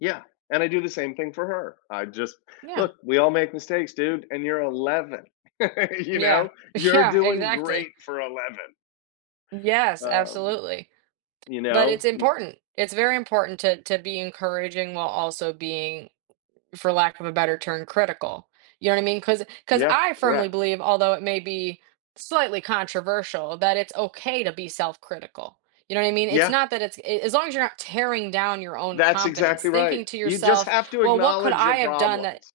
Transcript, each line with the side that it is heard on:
left: Yeah, and I do the same thing for her, I just
right: Yeah.
left: look, we all make mistakes, dude, and you're 11, you
right: Yeah,
left: know, you're
right: yeah,
left: doing
right: exactly.
left: great for 11.
right: Yes,
left: Um,
right: absolutely.
left: you
right: But
left: know,
right: it's
left: i
right: important, it's very important to to be encouraging while also being, for lack of a better term, critical, you know what I mean, 'cause 'cause
left: Yeah,
right: I firmly
left: correct.
right: believe, although it may be slightly controversial, that it's okay to be self-critical, you know what I mean? It's
left: Yeah.
right: not that it's i i as long as you're not tearing down your own
left: That's
right: confidence,
left: exactly right.
right: thinking to
left: You, just,
right: yourself,
left: have to
right: "Well, what could
left: acknowledge your
right: I have done that"
left: problems,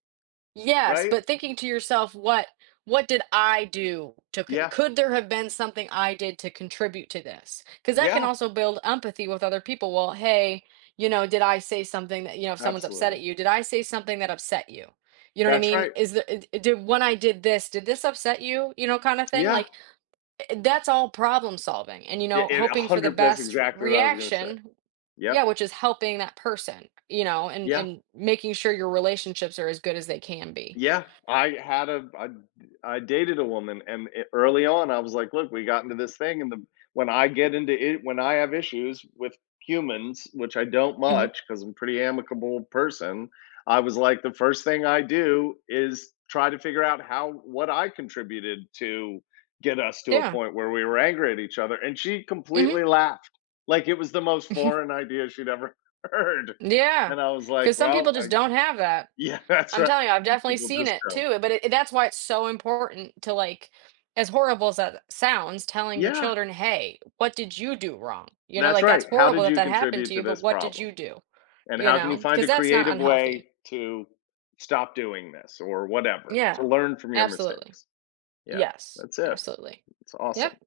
right: Yes,
left: right?
right: but thinking to yourself, "What what did I do to"
left: Yeah
right: "Could there have been something I did to contribute to this," 'cause that can
left: Yeah.
right: also build empathy with other people, well, "Hey, you know, did I say something that" you know, if someone's upset at
left: Absolutely.
right: you, "Did I say something that upset you?" You know what I
left: That's
right: mean?
left: right.
right: Is there it d "When I did this, did this upset you?" you know, kinda, thing,
left: Yeah.
right: like, e that's all problem solving, and, you
left: I
right: know,
left: it a
right: hoping for the
left: 100, that's
right: best
left: exactly what I was gonna say.
right: reaction
left: Yep.
right: Yeah, which is helping that person, you know, and
left: Yeah.
right: and making sure your relationships are as good as they can be.
left: Yeah, I had a I d I dated a woman and e early on I was like, "Look, we got into this thing and them, when I get into it, when I have issues with humans, which I don't
right: Mhm.
left: much 'cause I'm a pretty amicable person," I was, like, "The first thing I do is try to figure out how what I contributed to get us to a
right: Yeah.
left: point where we were angry at each other," and she
right: Mhm.
left: completely laughed, like, it was the most
right: Mhm.
left: foreign idea she'd ever heard,
right: Yeah,
left: and I was
right: 'cause
left: like,
right: some
left: "Well,
right: people, just,
left: I g"
right: don't have that.
left: Yeah, that's
right: I'm
left: right,
right: telling you, I've
left: and
right: definitely
left: people,
right: seen
left: just,
right: it
left: go.
right: too, but i that's why it's so important to, like as horrible as that a sounds, telling your
left: Yeah.
right: children, "Hey, what did you do wrong," you know,
left: That's
right: like, "That's
left: right. How
right: horrible
left: did
right: that
left: you
right: that happened to
left: contribute to
right: you, but
left: this
right: what did
left: problem?
right: you do?"
left: and
right: you
left: how can you
right: know,
left: find
right: cause
left: a
right: that's not
left: creative
right: unhealthy.
left: way to stop doing this or whatever,
right: Yeah,
left: to learn from your
right: absolutely.
left: mistakes. Yeah,
right: Yes,
left: that's it.
right: absolutely.
left: It's awesome.
right: Yup.